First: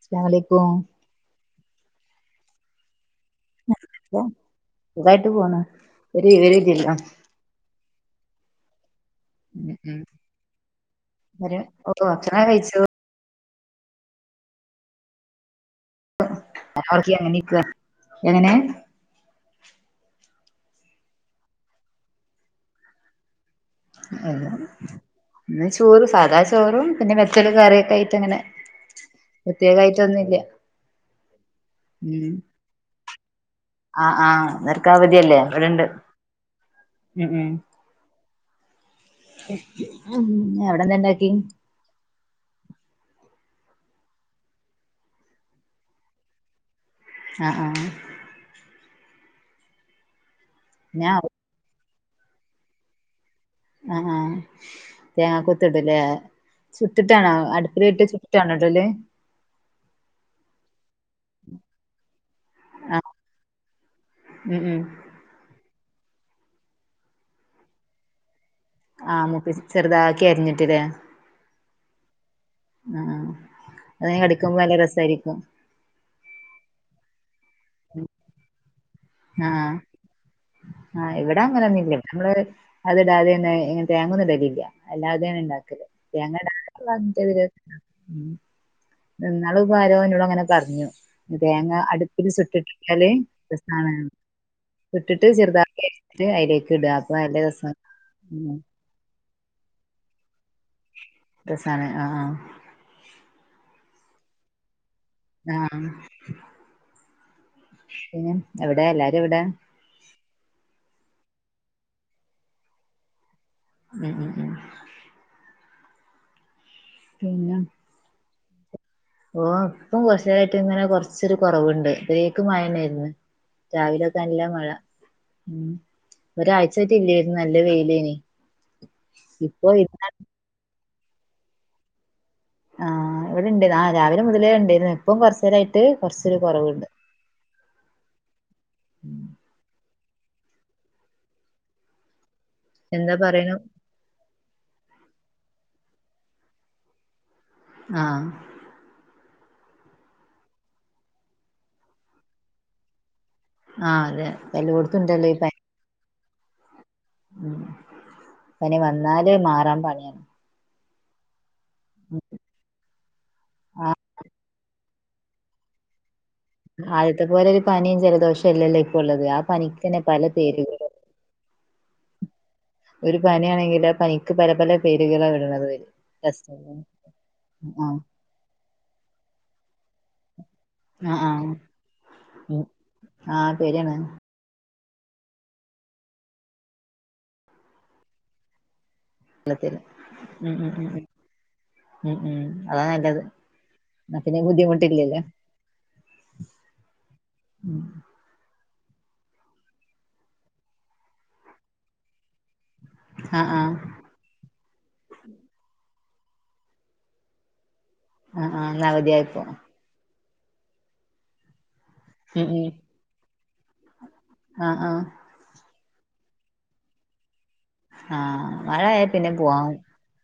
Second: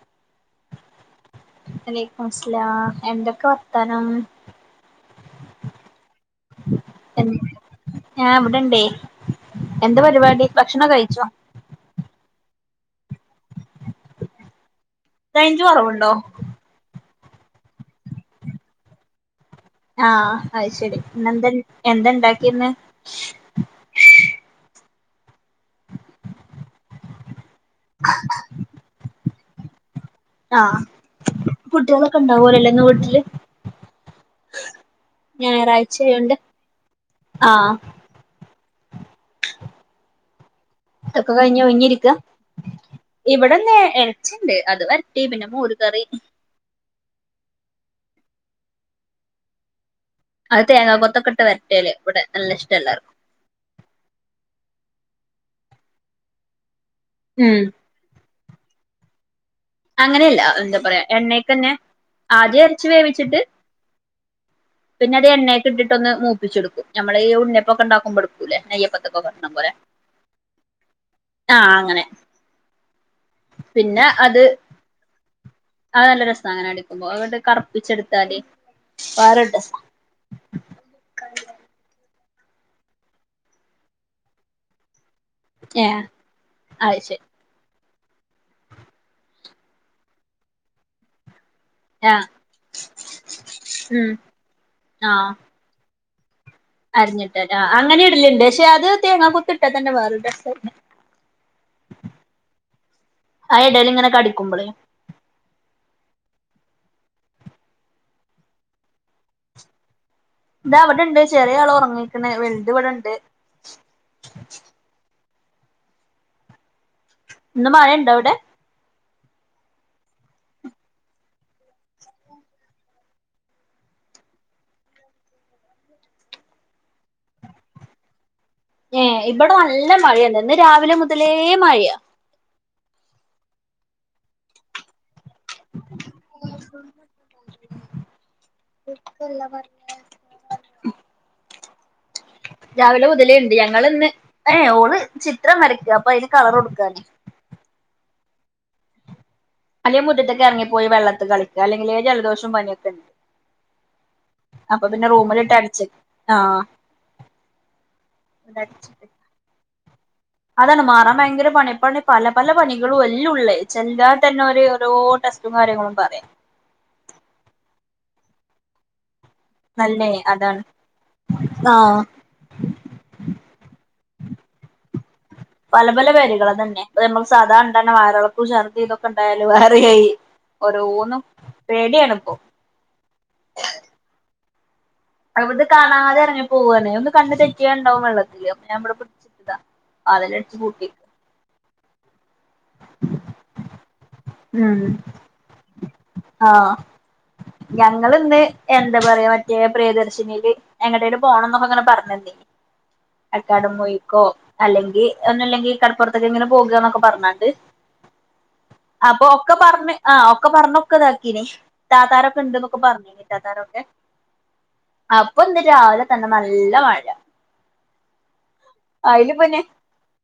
അസ്സലാമു അലൈകും വലൈക്കുമുസ്സലാം എന്തൊക്കെ were a സുഖായിട്ട് പോണു ഒരു ഒരു ഇതില്ല എൻ ഞാൻ ഇവിടെണ്ടേ ഉം ഉം എന്ത പരിപാടി ഭക്ഷണൊക്കെ കഴിച്ചോ? ഒരു ഓ ഓ ഭക്ഷണൊക്കെ കഴിച്ചു റേഞ്ച് കുറവുണ്ടോ? അപ്പോർക്കിയ എണീക്കാ എങ്ങനെ? ആഹ് അയ്ശരി ഇന്നെന്താ എന്താ ഇണ്ടാക്കിന്ന്? അല്ല ഇന്ന് ചോറ് സാദാ ചോറും, പിന്നെ വെത്തല് കയറിയൊക്കെ ആയിട്ട് അങ്ങനെ പ്രത്യേകായിട്ടൊന്നുല്ല്യ ആഹ് കുട്ട്യോളൊക്കെ ണ്ടാവോലല്ലേ ഇന്ന് വീട്ടില്, ആഹ് ആഹ് ഇന്നവർക്ക് അവധി അല്ലേ അവരിവിടെണ്ട് ഞായറാഴ്ചയായോണ്ട് ഉം ഉം ആഹ് ഉം എവ ട്ടൊക്കെ കഴിഞ്ഞു ഒഴിഞ്ഞിരിക്ക ഇവിടെന്ന് എറച്ചിണ്ട് അത് വരട്ടി പിന്നെ മോര് കറി, അ ആഹ് അത് ഞാൻ തേങ്ങാകൊത്തൊക്കെട്ട് വരട്ടിയാല് ഇവടെ നല്ല ഇഷ്ട എല്ലാർക്കും. ആഹാ തേങ്ങാ കൊത്തിടും ല്ലേ ചുട്ടിട്ടാണോ ഉം അടുപ്പിലിട്ട് ചു ട്ടാണോ ഇടല് അങ്ങനെയല്ല എന്താ പറയാ എണ്ണീക്കന്നെ ആദ്യം എറച്ചി ആഹ് വേവിച്ചിട്ട് ഉം ഉം പിന്ന അത് എണ്ണേക്കിട്ടിട്ടൊന്ന് മൂപ്പിച്ചെടുക്കും നമ്മളെ ഈ ഉണ്ണിയപ്പൊക്കെണ്ടാക്കുമ്പൊടു ക്കൂലേ ആഹ് നെയ്യപ്പത്തിക്കൊക്കെ അത് മൂപ്പി പോലെ ചെറുതാക്കി അരിഞ്ഞിട്ട്ല്ലേ ആഹ് അങ്ങനെ ആഹ് പിന്നെ അതിങ്ങനെ അത് കടിക്കുമ്പോ നല്ല രസായിരിക്കും അത് നല്ല രസാ അങ്ങനെ കടിക്കുമ്പോ ഓര കർപ്പിച്ചെടുത്താല് ആഹ് ആഹ് ഇവിടങ്ങനെ തിന്നും ഇവ്ടെ അത്ടാതെന്നെ ഇങ്ങനെ തേങ്ങൊന്നുടലീല്ല്യ അല്ലാതേണ് ഇണ്ടാക്കല് ഏഹ് തേങ്ങടാതെ [unintelligible] അത് ശരി ഉം ഇന്നാളിപ്പോ ആരോ ഇന്നോട് അങ്ങനെ പറഞ്ഞു തേങ്ങ ആഹ് അടുപ്പില് ചുട്ടിട്ടാല് രസാണ്ന്ന് ഉം ചുട്ടിട്ട് ചെറുതാക്കി അരിഞ്ഞിട്ട് അയിലേക്ക് ഇടാ അപ്പൊ നല്ല അരിഞ്ഞിട്ടെലോ രസാ അങ്ങനിടലുണ്ട് ഉം പക്ഷെ അത് തേങ്ങാകൊത്ത് ഇട്ടാ തന്നെ വേറൊരു ടേസ്റ്റ രസാണ് ആഹാ അയെടേലിങ്ങനെ കടിക്കുമ്പളേ ആഹ് പിന്നെ എവിടെ എല്ലാരും എവിടെ ഇതാ ഇവിടെണ്ട് ചെറിയ ആള് ഉറങ്ങിക്ക്ണ് വെലുത് ഇവടെണ്ട്. ഉം ഉം ഉം ഇന്ന് മഴയുണ്ടോവിടെ ഓഹ് ഇപ്പം കൊറച്ചേരായിട്ട് ഇങ്ങനെ കൊറച്ചൊരു കൊറവുണ്ട് ഇത്രേക് മഴണ്ടായിരുന്നു. രാവിലൊക്കെ നല്ല മഴ ഉം ഒരാഴ്ചായിട്ട് ഇല്ലായിരുന്നു നല്ല വെയിലേന് ഏഹ് ഇവിടെ നല്ല മഴേന്ന് ഇന്ന് രാവിലെ മുതലേ മഴയാ ആഹ് ഇവിടെണ്ട് ന രാവിലെ മുതലേ ഉണ്ടെന് ഇപ്പം കൊറച്ചേരായിട്ട് കൊറച്ചൊരു കൊറവുണ്ട്. ഉം രാവിലെ എന്താ മുതലേണ്ട് പറയണു ഞങ്ങളിന്ന് ഏയ് ഓള് ചിത്രം വരയ്ക്ക അപ്പൊ അയിന് കളറൊടുക്കാന് ആഹ് അല്ലെ മുറ്റത്തേക്കെറങ്ങപ്പോയി വെള്ളത്ത് കളിക്ക അല്ലെങ്കിലേ ജലദോഷം പനിയൊക്കെണ്ട്. ആ അതെ അപ്പൊ എല്ലോടത്തും പിന്നെ ഉണ്ടല്ലോ ഈ പനി റൂമിലിട്ടടച്ച് ആഹ് ഉം പനി വന്നാല് മാറാൻ പണിയാണ്. അതാണ് മാറാൻ ഭയങ്കര പണിയാ ഇപ്പാണെങ്കി പല പല പനികളും എല്ലൊം ഉള്ളേ ചെല്ലാ തന്നെ ഓര് ഓരോ ടെസ്റ്റും കാര്യങ്ങളും പറയ ആദ്യത്തെ പോലെ ഒരു പനിയും ജലദോഷല്ലല്ലോ ഇപ്പോ ഉള്ളത് ആ പനിക്കെന്നെ നല്ലേ പല അതാണ് പേരുകള് ആഹ് ഒരു പനിയാണെങ്കിലോ പനിക്ക് പല പല പേരുകളാ ഇവടെ പല പല പേരുകൾ തന്നെ നമ്മക്ക് സാദാ ആ ഇണ്ടാവണ വയറളക്കം ചർദി ഇതൊക്കെ ഉണ്ടായാലും വയർ കയുകി അ ആഹ് ആഹ് ശരിയാണ് അവിത് കാണാതെ എറങ്ങി പോവാണെ ഒന്ന് കണ്ണ് തെറ്റിയാണ്ടാവും വെള്ളത്തില് അപ്പോ ഞാൻ ഇബടെ പുടിച്ച് ത വെള്ളത്തിന് ഉം വാതിലടച്ച് ഉം പൂട്ടി ഉം ഉം ഉം അതാ നല്ലത് ന്നാ പിന്നെ ഉം ബുദ്ധിമുട്ടില്ലല്ലോ ആഹ് ഞാൻ ങ്ങളിന്ന് എന്താ പറയാ മറ്റേ പ്രിയദർശിനിൽ എങ്ങട്ടേലും പോണന്നൊക്കെങ്ങനെ പറഞ്ഞന്നി [inaudible] ആഹ് അക്കാഡം പോയിക്കോ അല്ലെങ്കി ഒന്നുല്ലെങ്കി കടപ്പുറത്ത്ക്കെങ്ങിലും പോകാന്നൊക്കെ പറഞ്ഞ ത് ആഹ് ആഹ് ഇന്ന് അപ്പൊ അവധിയായപ്പോ ഒക്കെ പറണ് ആഹ് ഒക്കെ പറഞ്ഞൊക്കെ ഇതാ അക്കീന് താത്താരൊക്കെ ഉം ഇണ്ട് ഉം എന്നൊക്കെ പറഞ്ഞീഞ് ഇത്താത്താരൊക്കെ ആഹ് ആഹ് അപ്പാ ഇന്ന് രാവിലെ തന്നെ നല്ലാ മഴാ ആഹ് മഴ ആയാ പിന്നെ പോവാൻ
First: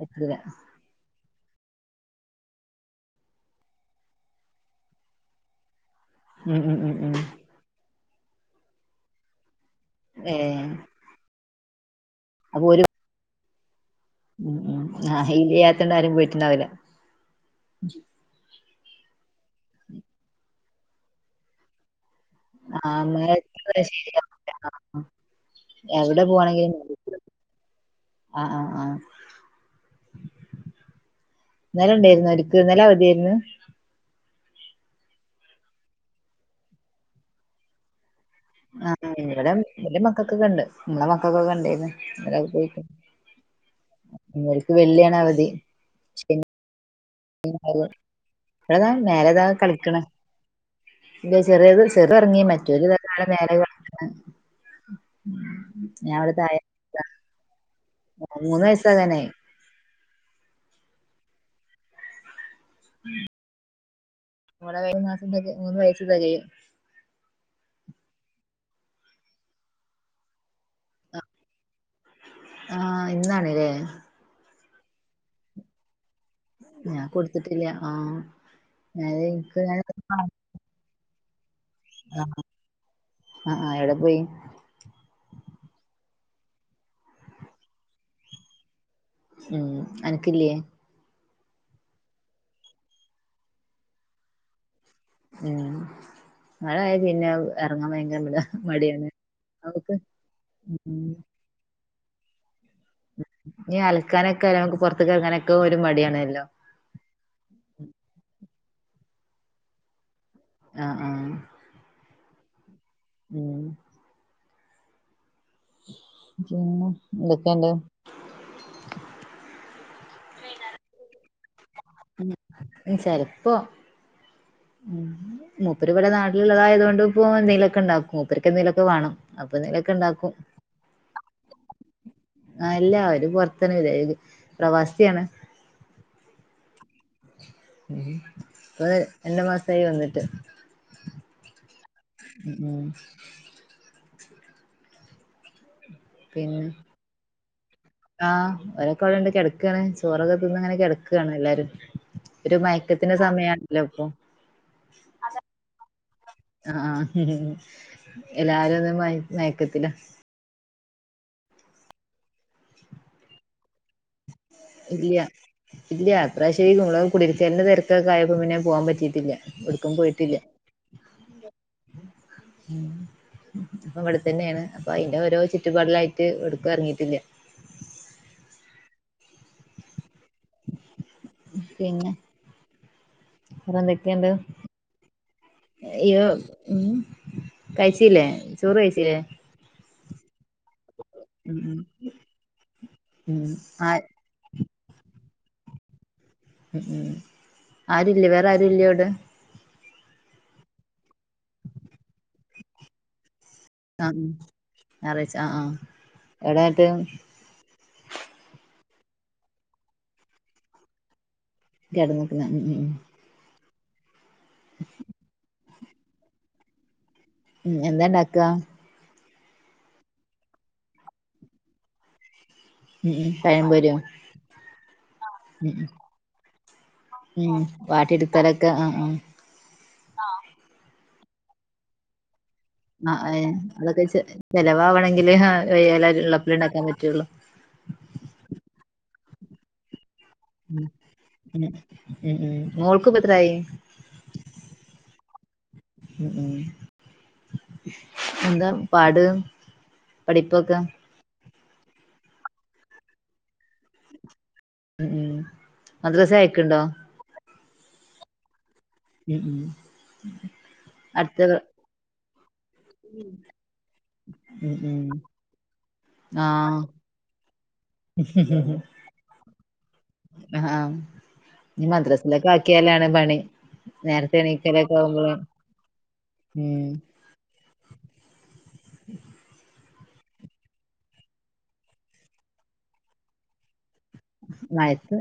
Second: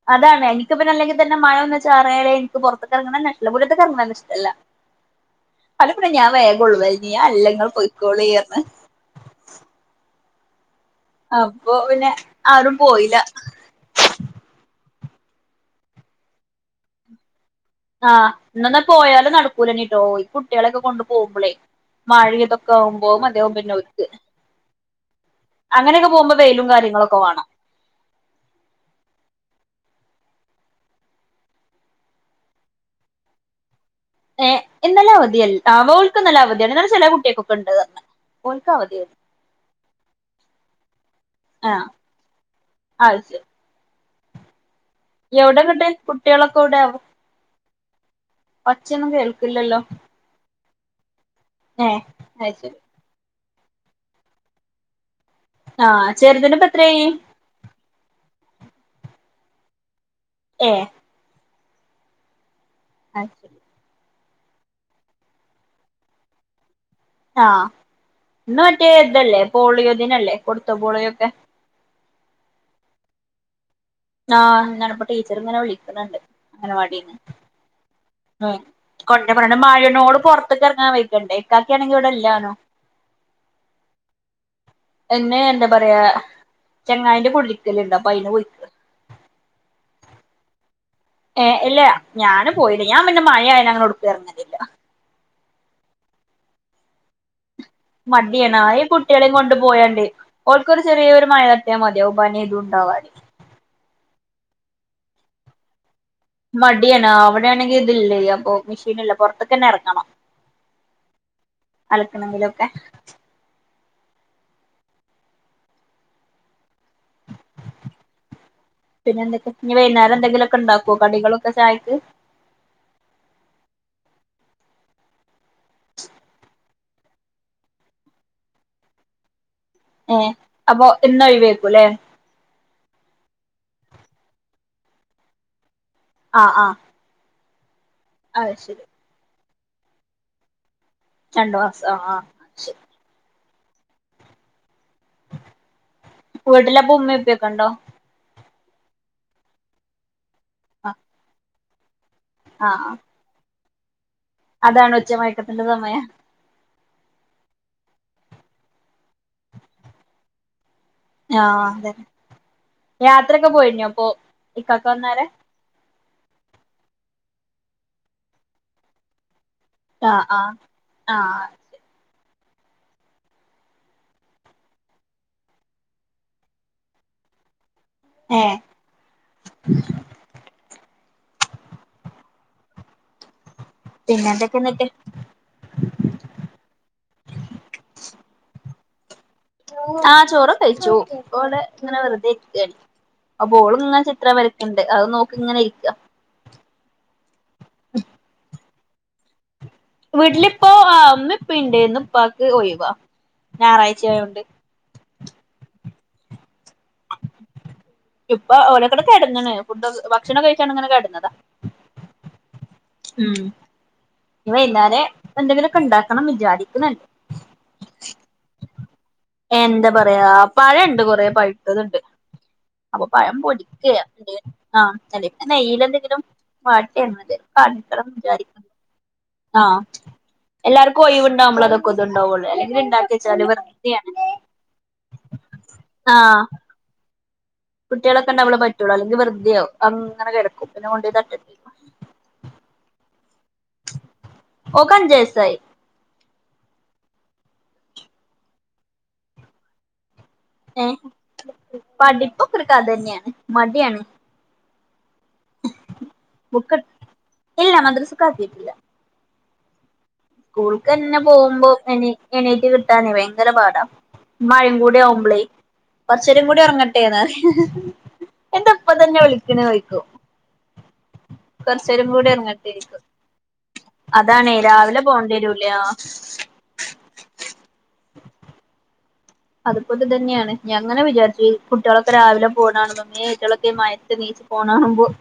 പറ്റുല്ലാ ഇക്ക് പിന്നെ അല്ലെങ്കി തന്നെ മഴ ഒന്ന് ചാറാലേ എനിക്ക് പൊറത്ത് എറങ്ങണന്നേ ഇഷ്ടാല്ലാ മുട്ടത്തക്ക് എറങ്ങന്നെന്നെ ഇഷ്ടല്ല [inaudible] പലാപ്പൊഴെ ഞാൻ ഉം വേഗുളു ഉം [unintelligible] ഉം ഉം അല്ലെങ്കി ഇങ്ങള് പൊയ്ക്കോളിറഞ് ഏഹ് അപ്പൊ പിന്നെ അപ്പൊ ആരും ഒരു പോയില ഉം ഉം ആഹ് [unintelligible] ആരും പോയിട്ടുണ്ടാവൂല ആഹ് ഇന്ന് എന്നെ പോയാലും നടക്കൂല്ലാ എനിട്ടോ ഈ കുടട്ട്യേളൊക്കെ കൊണ്ട് പോമ്പോളേ മാഴെയും ഇതൊക്കെ ആഹ് ആവ്മ്പോ മഴ മതിയാവും പിന്നെ ഓര്ക്ക് ശരിയാവൂല ആഹ് അങ്ങനെക്കെ എവിടെ പോമ്പാം വെയിലും കാര്യങ്ങളും ഓക്കെ വാണം ആഹ ആഹ ആഹ ഇന്നലെ ഇണ്ടോര്ന്നു ഹരിക്ക് ഇന്നലെ അവധിയേര്ന്ന് ഏ ഇന്നലെ അവധിയല് ആഹ ഓള്ക്ക് ഇന്നലെ അവധിയാണ് ന്നലെ ചെലെ കുട്ടിയേകൊക്കെണ്ട് അർഞ് ആഹ ഇവടെ വല്യ മക്കക്ക് ഒക്കണ്ട് ഇമ്മളെ മക്കക്കൊക്കെ ആഹ് ഇണ്ടേയ്ര്ന്ന് എല്ലാരും ചോയിക്കും അത് ഇവല്ക്ക് വെള്ളിയാ എവടെന്നട്ട് കുട്ട്യേളൊക്കെ ഒവുടെ [unintelligible] ഇവടതാ മേലെതാ കേൾക്കില്ലല്ലോ കളിക്ക്ണ് ന്റെ ചെറിയേത് ഏഹ് ചെർത് ഒർങ്ങി അത് ശരി മറ്റോല് താടെ മേലെ കളിക്ക്ണ് ആഹ ചെർതിന് ഇപ്പെത്രായി മൂന്ന് വയസ്സ് ആകാനായി ഏഹ അഹ് ശെരി [unintelligible] മാസം കഴിഞ്ഞ മൂന്ന് വയസ്സ് തെകയും ആഹ ഇന്ന് മറ്റേ ഇതല്ലെ പോളിയോ ദിനല്ലേ കൊട്ത്തോ പോളിയോ ഒക്കെ ആഹ ഇന്നാണ്ലേ ആഹ ന്നാണ്പ്പ ടീച്ചറ് ഇങ്ങനെ വിളിക്ക്ണ് ണ്ട് ഞാൻ കുൾച്ച്ട്ടില്ല ആഹ ന്നലെ ഇന്ക്ക്ങ്ങനെ തൺ ഇജ് എട്ങ്ങേറായിക്കണ്ടേ ഇക്കാകേണങ്കി ഇവടെ ഇല്ലാനും അഹ ആഹ എവടെ പോയി എന്നെ എന്താ പറയാ ചെങ്ങായിന്റെ കുടിര്ക്കല്ണ്ട് അപ്പൊ അയിന് പോയി ഉം അൻക്ക് ഇല്ലേ ഏഹ ഇല്ല ഞാനും പോയിണ് ഞാൻ പിന്നെ മഴയാലങ്ങനെ ഒട്ക്കും എറങ്ങലില്ല ഉം മഴയാ പിന്നെ എറങ്ങാൻ ഭയങ്കര മട മടിയാണ് അ ഈ മടിയാണ് കുട്ട്യളീം കൊണ്ട് അവക്ക് പോയാണ്ട് ഓൽക്കൊര് ഉം ചെറിയൊരു മയ ട്ട്യാ മതിയാവും പനി തുണ്ടാവാന് ഇ അൽക്കാനൊക്കെ ഒരാളെ പൊറത്ത്ക്ക് എർങ്ങാനൊക്കെ ഒര് മടിയാണല്ലോ മടിയണ് ആഹ അവടെ ആണെങ്കി ഇത് ഇല്ലേ അപ്പൊ മിഷീന് ഇല്ല പൊറത്ത്കെന്നെ എറങ്ങണം ആഹ ആഹ അലക്കണങ്കിലൊക്കെ ഉം പിന്നെ എന്തൊക്കെണ്ട് പിന്നെ എന്തൊക്കെ ഇനി വൈന്നേരം എന്തെങ്കിലൊക്കെണ്ടാക്കൊ കടികളോക്കെ ചായക്ക് ചെലപ്പൊ ഉം മൂപ്പര് ഇവടെ നാട്ടിലുള്ളതായോണ്ട് ഇപ്പൊ എന്തേലൊക്കെ ഇണ്ടാക്കും മൂപ്പര്ക്ക് എന്തേലും ഓക്കെ വാണം അപ്പൊ എന്തേലു ഏഹ അപ്പൊ എന്നും ഒഴിവേകുല്ലേ ആല്ലാ അവര് പൊറത്ത് [unintelligible] പ്രവാസി ആണ് അഹ ആഹ ഇപ്പൊര് രണ്ട് മാസായി വന്ന്ട്ട് രണ്ടുമാസോ ആഹ ശെ വീട്ടില് അപ്പൊ ഉമ്മി ഉപ്പിയൊക്കണ്ടോ ആഹ ഓലക്കെഇവ്ടെണ്ട് കെട്ക്കാണ് ചോറൊക്കെതിന്ന്ങ്ങനെ ആഹ് കെട്ക്കാണ് എല്ലാരും ഒരു ആഹ് മയക്കത്തിന്റെ സമയാണല്ലോ ഇപ്പൊ അതാണ് ഉച്ചമയക്കത്തിന്റെ സമയ ആഹ എല്ലാരു ഒന്നു മയ മയക്കത്തിലാ ആഹ് അതെ യാത്ര ഒക്കെ പോയിനോ അപ്പൊ ഇക്കാക്ക ഇല്ല്യ വന്നാരെ ഇല്ല ഇപ്രാവശ്യം കുടിയിരിക്കല്ന്റെ തെരക്കൊക്കെ ആയപ്പം പിന്നെ പോവാൻ പറ്റിയിട്ടില്ല എവിട്ക്കും ആഹ് പോയിട്ടില്ല ആഹ് ആഹ് അപ്പൊ ഇവിടെ തന്നെയാണ് അപ്പൊ അയ്ന്റെ ഓരോ ചുറ്റുപാടിലായിട്ട് എവിടുക്കും എറങ്ങിയിട്ടില്ല ഏഹ് പിന്നെ വേറെ എന്തൊക്കെ ഉണ്ട് പിന്നെന്തൊക്കെ എന്നിട്ട് ഇയ്യോ ഉം കഴിച്ചില്ലേ ചോറ് കഴ്ച്ചില്ലേ ആഹ് ചോറ് ഒക്കെ കഴിച്ചു ഇപ്പ ഉം ഇവടെ ഉം ഇങ്ങനെ വെറുതെ ഇരിക്കാണ് ഉം അപ്പൊ ഓള് ആ ഇങ്ങനെ ചിത്രം വര ഇണ്ട് അത് നോക്കി ഇങ്ങനെ ഇരിക്കാ ഉം ആരും ഇല്ലേ വേറെ ആരും ഇല്ലേ ഇവ്ടെ വീട്ടിലിപ്പോ ആഹ് ഉമ്മയും ഇപ്പയും ഉണ്ടേന്നു ഇന്ന് ഇപ്പാക്ക് ഒഴിവാ ഞായറാഴ്ച ആഹ് ആയോണ്ട് ഞായറാഴ്ച്ച ആഹ് എവിടെ ഇങ്ങട്ട് ഇപ്പ ഓലക്കട് കെടന്ന്ണ് ഫുഡ് ഒക്കെ ഭക്ഷണം കഴിച്ചാണ്ട ഇങ്ങനെ കെടന്നതാ കേട്ന്ന്ക്ക്ണ് ഉം ഉം ഉം ഇന്ന് വൈകുന്നേരം എന്തെങ്കിലും ഒക്കെ ഇണ്ടാക്കണം വിചാരിക്ക്ണ് ഉം എന്താ ഇണ്ടാക്കാ എന്താ പറയാ പഴണ്ട് കൊറെ പഴ്ത്തത്ണ്ട് അപ്പൊ ഉം ഉം പഴം പൊരിക്കെ പഴംപൊരിയോ ആഹ് അല്ലങ്കി നെയ്യ്ല് എന്തെങ്കിലും വാട്ടി തിന്നാ ഉം [unintelligible] വിചാരിക്കുന്നു വാട്ടിയെടുക്കലൊക്കെ ആ ആ ആഹ് എല്ലാർക്കും ഒഴിവുണ്ടാവുമ്പോളെ ഇതൊക്കെ ഒരിത് ഇതുണ്ടാവുള്ളൂ അല്ലെങ്കില് ഇണ്ടാക്കി ആ വെച്ചാല് ഏഹ് വെർ അതൊക്കെ ചെ ചെലവാവണങ്കില് ഇവര് ഉള്ളപ്പൊഴേ ഇണ്ടാക്കാൻ പറ്റുള്ളു കുട്ടികളൊക്കെണ്ടാകുംമ്പോഴേ പറ്റുള്ളൂ അല്ലെങ്കി വേർതെ ആവും അങ്ങനെ കിടക്കും ഉം പിന്നെ കൊണ്ടോയി തട്ടട്ടെ ഉം ഉം മോൾക്ക് ഇപ്പം എത്രയായി ഓൾക്ക് അഞ്ച് വയസായി ഉം ഉം എന്താ പാട് പഠിപ്പൊക്കെ ഏഹ് പഠിപ്പൊക്കെ ഒരു കഥ തന്നെയാണ് മടിയാണ് ഉം മദ്രസയിൽ ബുക്ക് അയക്ക്ണ്ടോ ഇല്ല മദ്രസ്ക്ക് ആക്കിയിട്ടില്ല ഉം സ്കൂള്ക്കന്നെ അടുത്ത പ്ര- പോവുമ്പോ എണി എണീറ്റ് കിട്ടാനെ ഭയങ്കര പാടാ ഉം മഴയും കൂടി ഉം ആവുമ്പളെ കുറച്ച് നേരം കൂടി ഉറങ്ങട്ടെന്ന് പറയും ഉം ഉം ഉം ഇപ്പന്നെ വിളിക്ക്നോയ്ക്കും ഇനി കുറച്ച് നേരം കൂടി മദ്രസിലൊക്കെ ഉറങ്ങട്ടെ ചോയ്ക്കും ആക്കിയാലാണ് പണി. നേരത്തെ അതാണേ എണീക്കലൊക്കെ രാവിലെ ഇപ്പം ആവുമ്പള് വണ്ടി വരൂല്ല ഉം അതുപോലെ ഇതന്നെയാണ് ഞാനിങ്ങനെ വിചാരിച്ചിനി ഈ കുട്ടിയോളൊക്കെ രാവിലെ പോണത് കാണുമ്പോ ഇമ്മേ ഈ മഴത്ത് നീച്ച് പോണത് കാണുമ്പോ മഴത്ത്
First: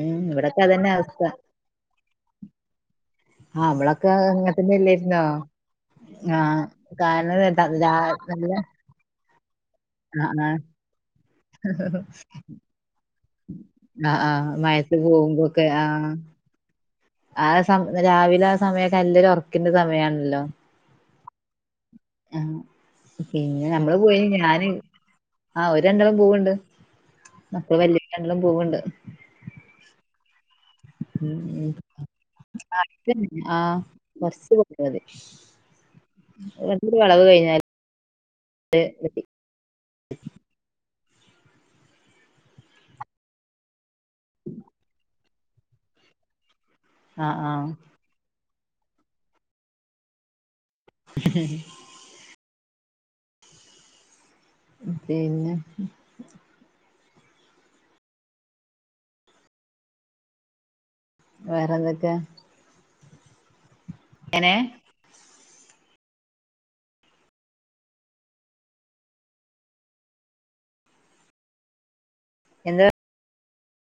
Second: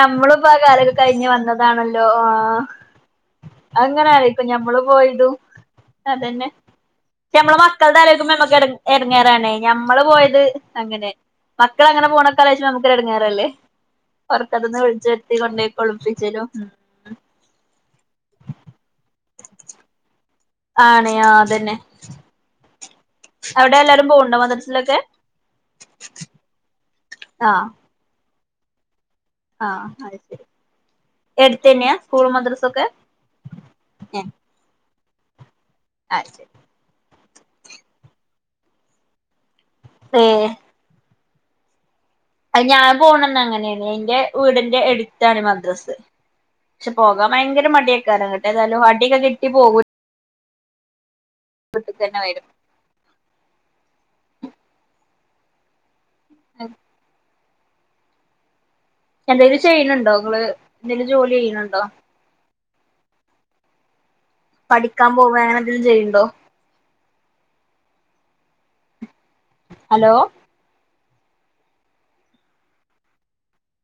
ഉം ഇപ്പോ ആ ഇവിടൊക്കെ അതന്നെ കാലൊക്കെ അവസ്ഥ. കഴിഞ്ഞ് വന്നതാണല്ലോ ആഹ് ആഹ് അത് ഇവളൊക്കെ എങ്ങനെ ഇപ്പൊ അങ്ങനെത്തന്നെ ഞമ്മളും അല്ലായിരുന്നോ? പോയതും അതന്നെ ആഹ് പക്ഷെ കാരണം നമ്മളെ ത രാ മക്കള്തെ ആലോചിക്ക്മ്പൊ നല്ല നമ്മക്ക് ഇടറങ്ങേറാണേ ഞമ്മള് ആഹ് പോയത് ആഹ് അങ്ങനെ മക്കളെ അങ്ങനെ പോണ ഒക്കെ ആലോചിച്ചാ നമുക്ക് ഇടങ്ങേറല്ലേ ആഹ് ആഹ് ഉറക്കത്ത്ന്ന് മഴയത്ത് വിളിച്ചു ഉണർത്തി കൊണ്ട് പോയിക കുളിപ്പിച്ചലും [unintelligible] ആസം രാവിലെ ആസമയൊക്കെ ന്നല്ലരു ഒറക്കിന്റെ സമയണല്ലോ ആണ് ആഹ് അതന്നെ പിന്നെ അവിടെ നമ്മള് എല്ലാരും പോയി പോവ്ണ്ടോ ഞാന് മദ്രസിലൊക്കെ ആഹ് ഒരു രണ്ടളും പോവ്ണ്ട് ആ അപ്പ വല്യിപ്പന്നും പോവ്ണ്ട് ആഹ് അത് ശരി ഉം എടുത്ത ഉം തന്നെയാ സ്കൂൾ മദ്രസൊക്കെ? ആഹ് ഏ കൊറ്ച്ച് [unintelligible] അത് ശരി ഒര് വളവ് കഴിഞ്ഞാൽ ണ്ട് എത്തി ആഹ് അത് ഞാൻ പോണന്ന് അങ്ങനെയാണ് എൻറെ വീടിൻ്റെ എടുത്താണ് മദ്രസ് പക്ഷെ പോകാം ആഹ് ഭയങ്കര ആഹ് മടിയെകാരം ഇങ്ങട്ടെ എന്തായാലും അടിയൊക്കെ കിട്ടി പോകൂ [unintelligible] [unintelligible] പിന്നെ [unintelligible] എന്തേലും ചെയ്യണ് ണ്ടോ ഇങ്ങള് എന്തെലും ജോലി ചെയ്യണ് ണ്ടോ? വേറെന്തൊക്കെ എനെ പഠിക്കാൻ പോവാ അങ്ങെനെ എന്തെലും ചെയ്യ്ണ്ടോ? ഹലോ? എന്താ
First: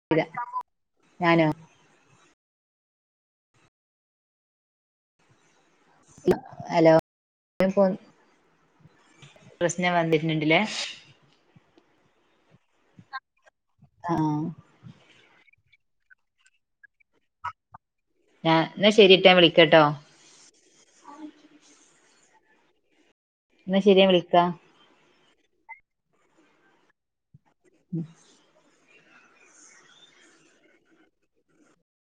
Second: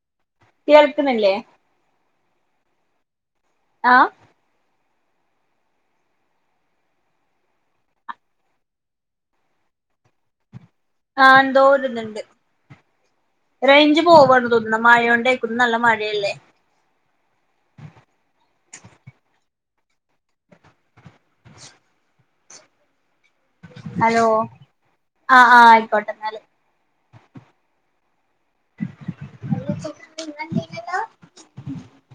പറഞ്ഞില്ല കേൾക്ക്ണില്ലേ? ഞാനോ ആഹ് ഹലോ? [unintelligible] പ്രശ്നം വന്നിട്ണ്ടില്ലേ ആഹ് എന്തോരുത്ണ്ട് റേഞ്ച് ആഹ് പോവാണ് തോന്നുന്നു. ന്ന മയോണ്ട് ര്ക്കും ഇന്ന് നല്ല മഴയല്ലേ ഞാൻ ന്നാ ശെരിട്ടാ ഞാൻ വിളിക്കട്ടോ [unintelligible] എന്നാ ശരി ഞാൻ ഹലോ? വിളിക്കാ ആഹ് ആഹ് ആയിക്കോട്ടെന്നാല് [unintelligible] [inaudible]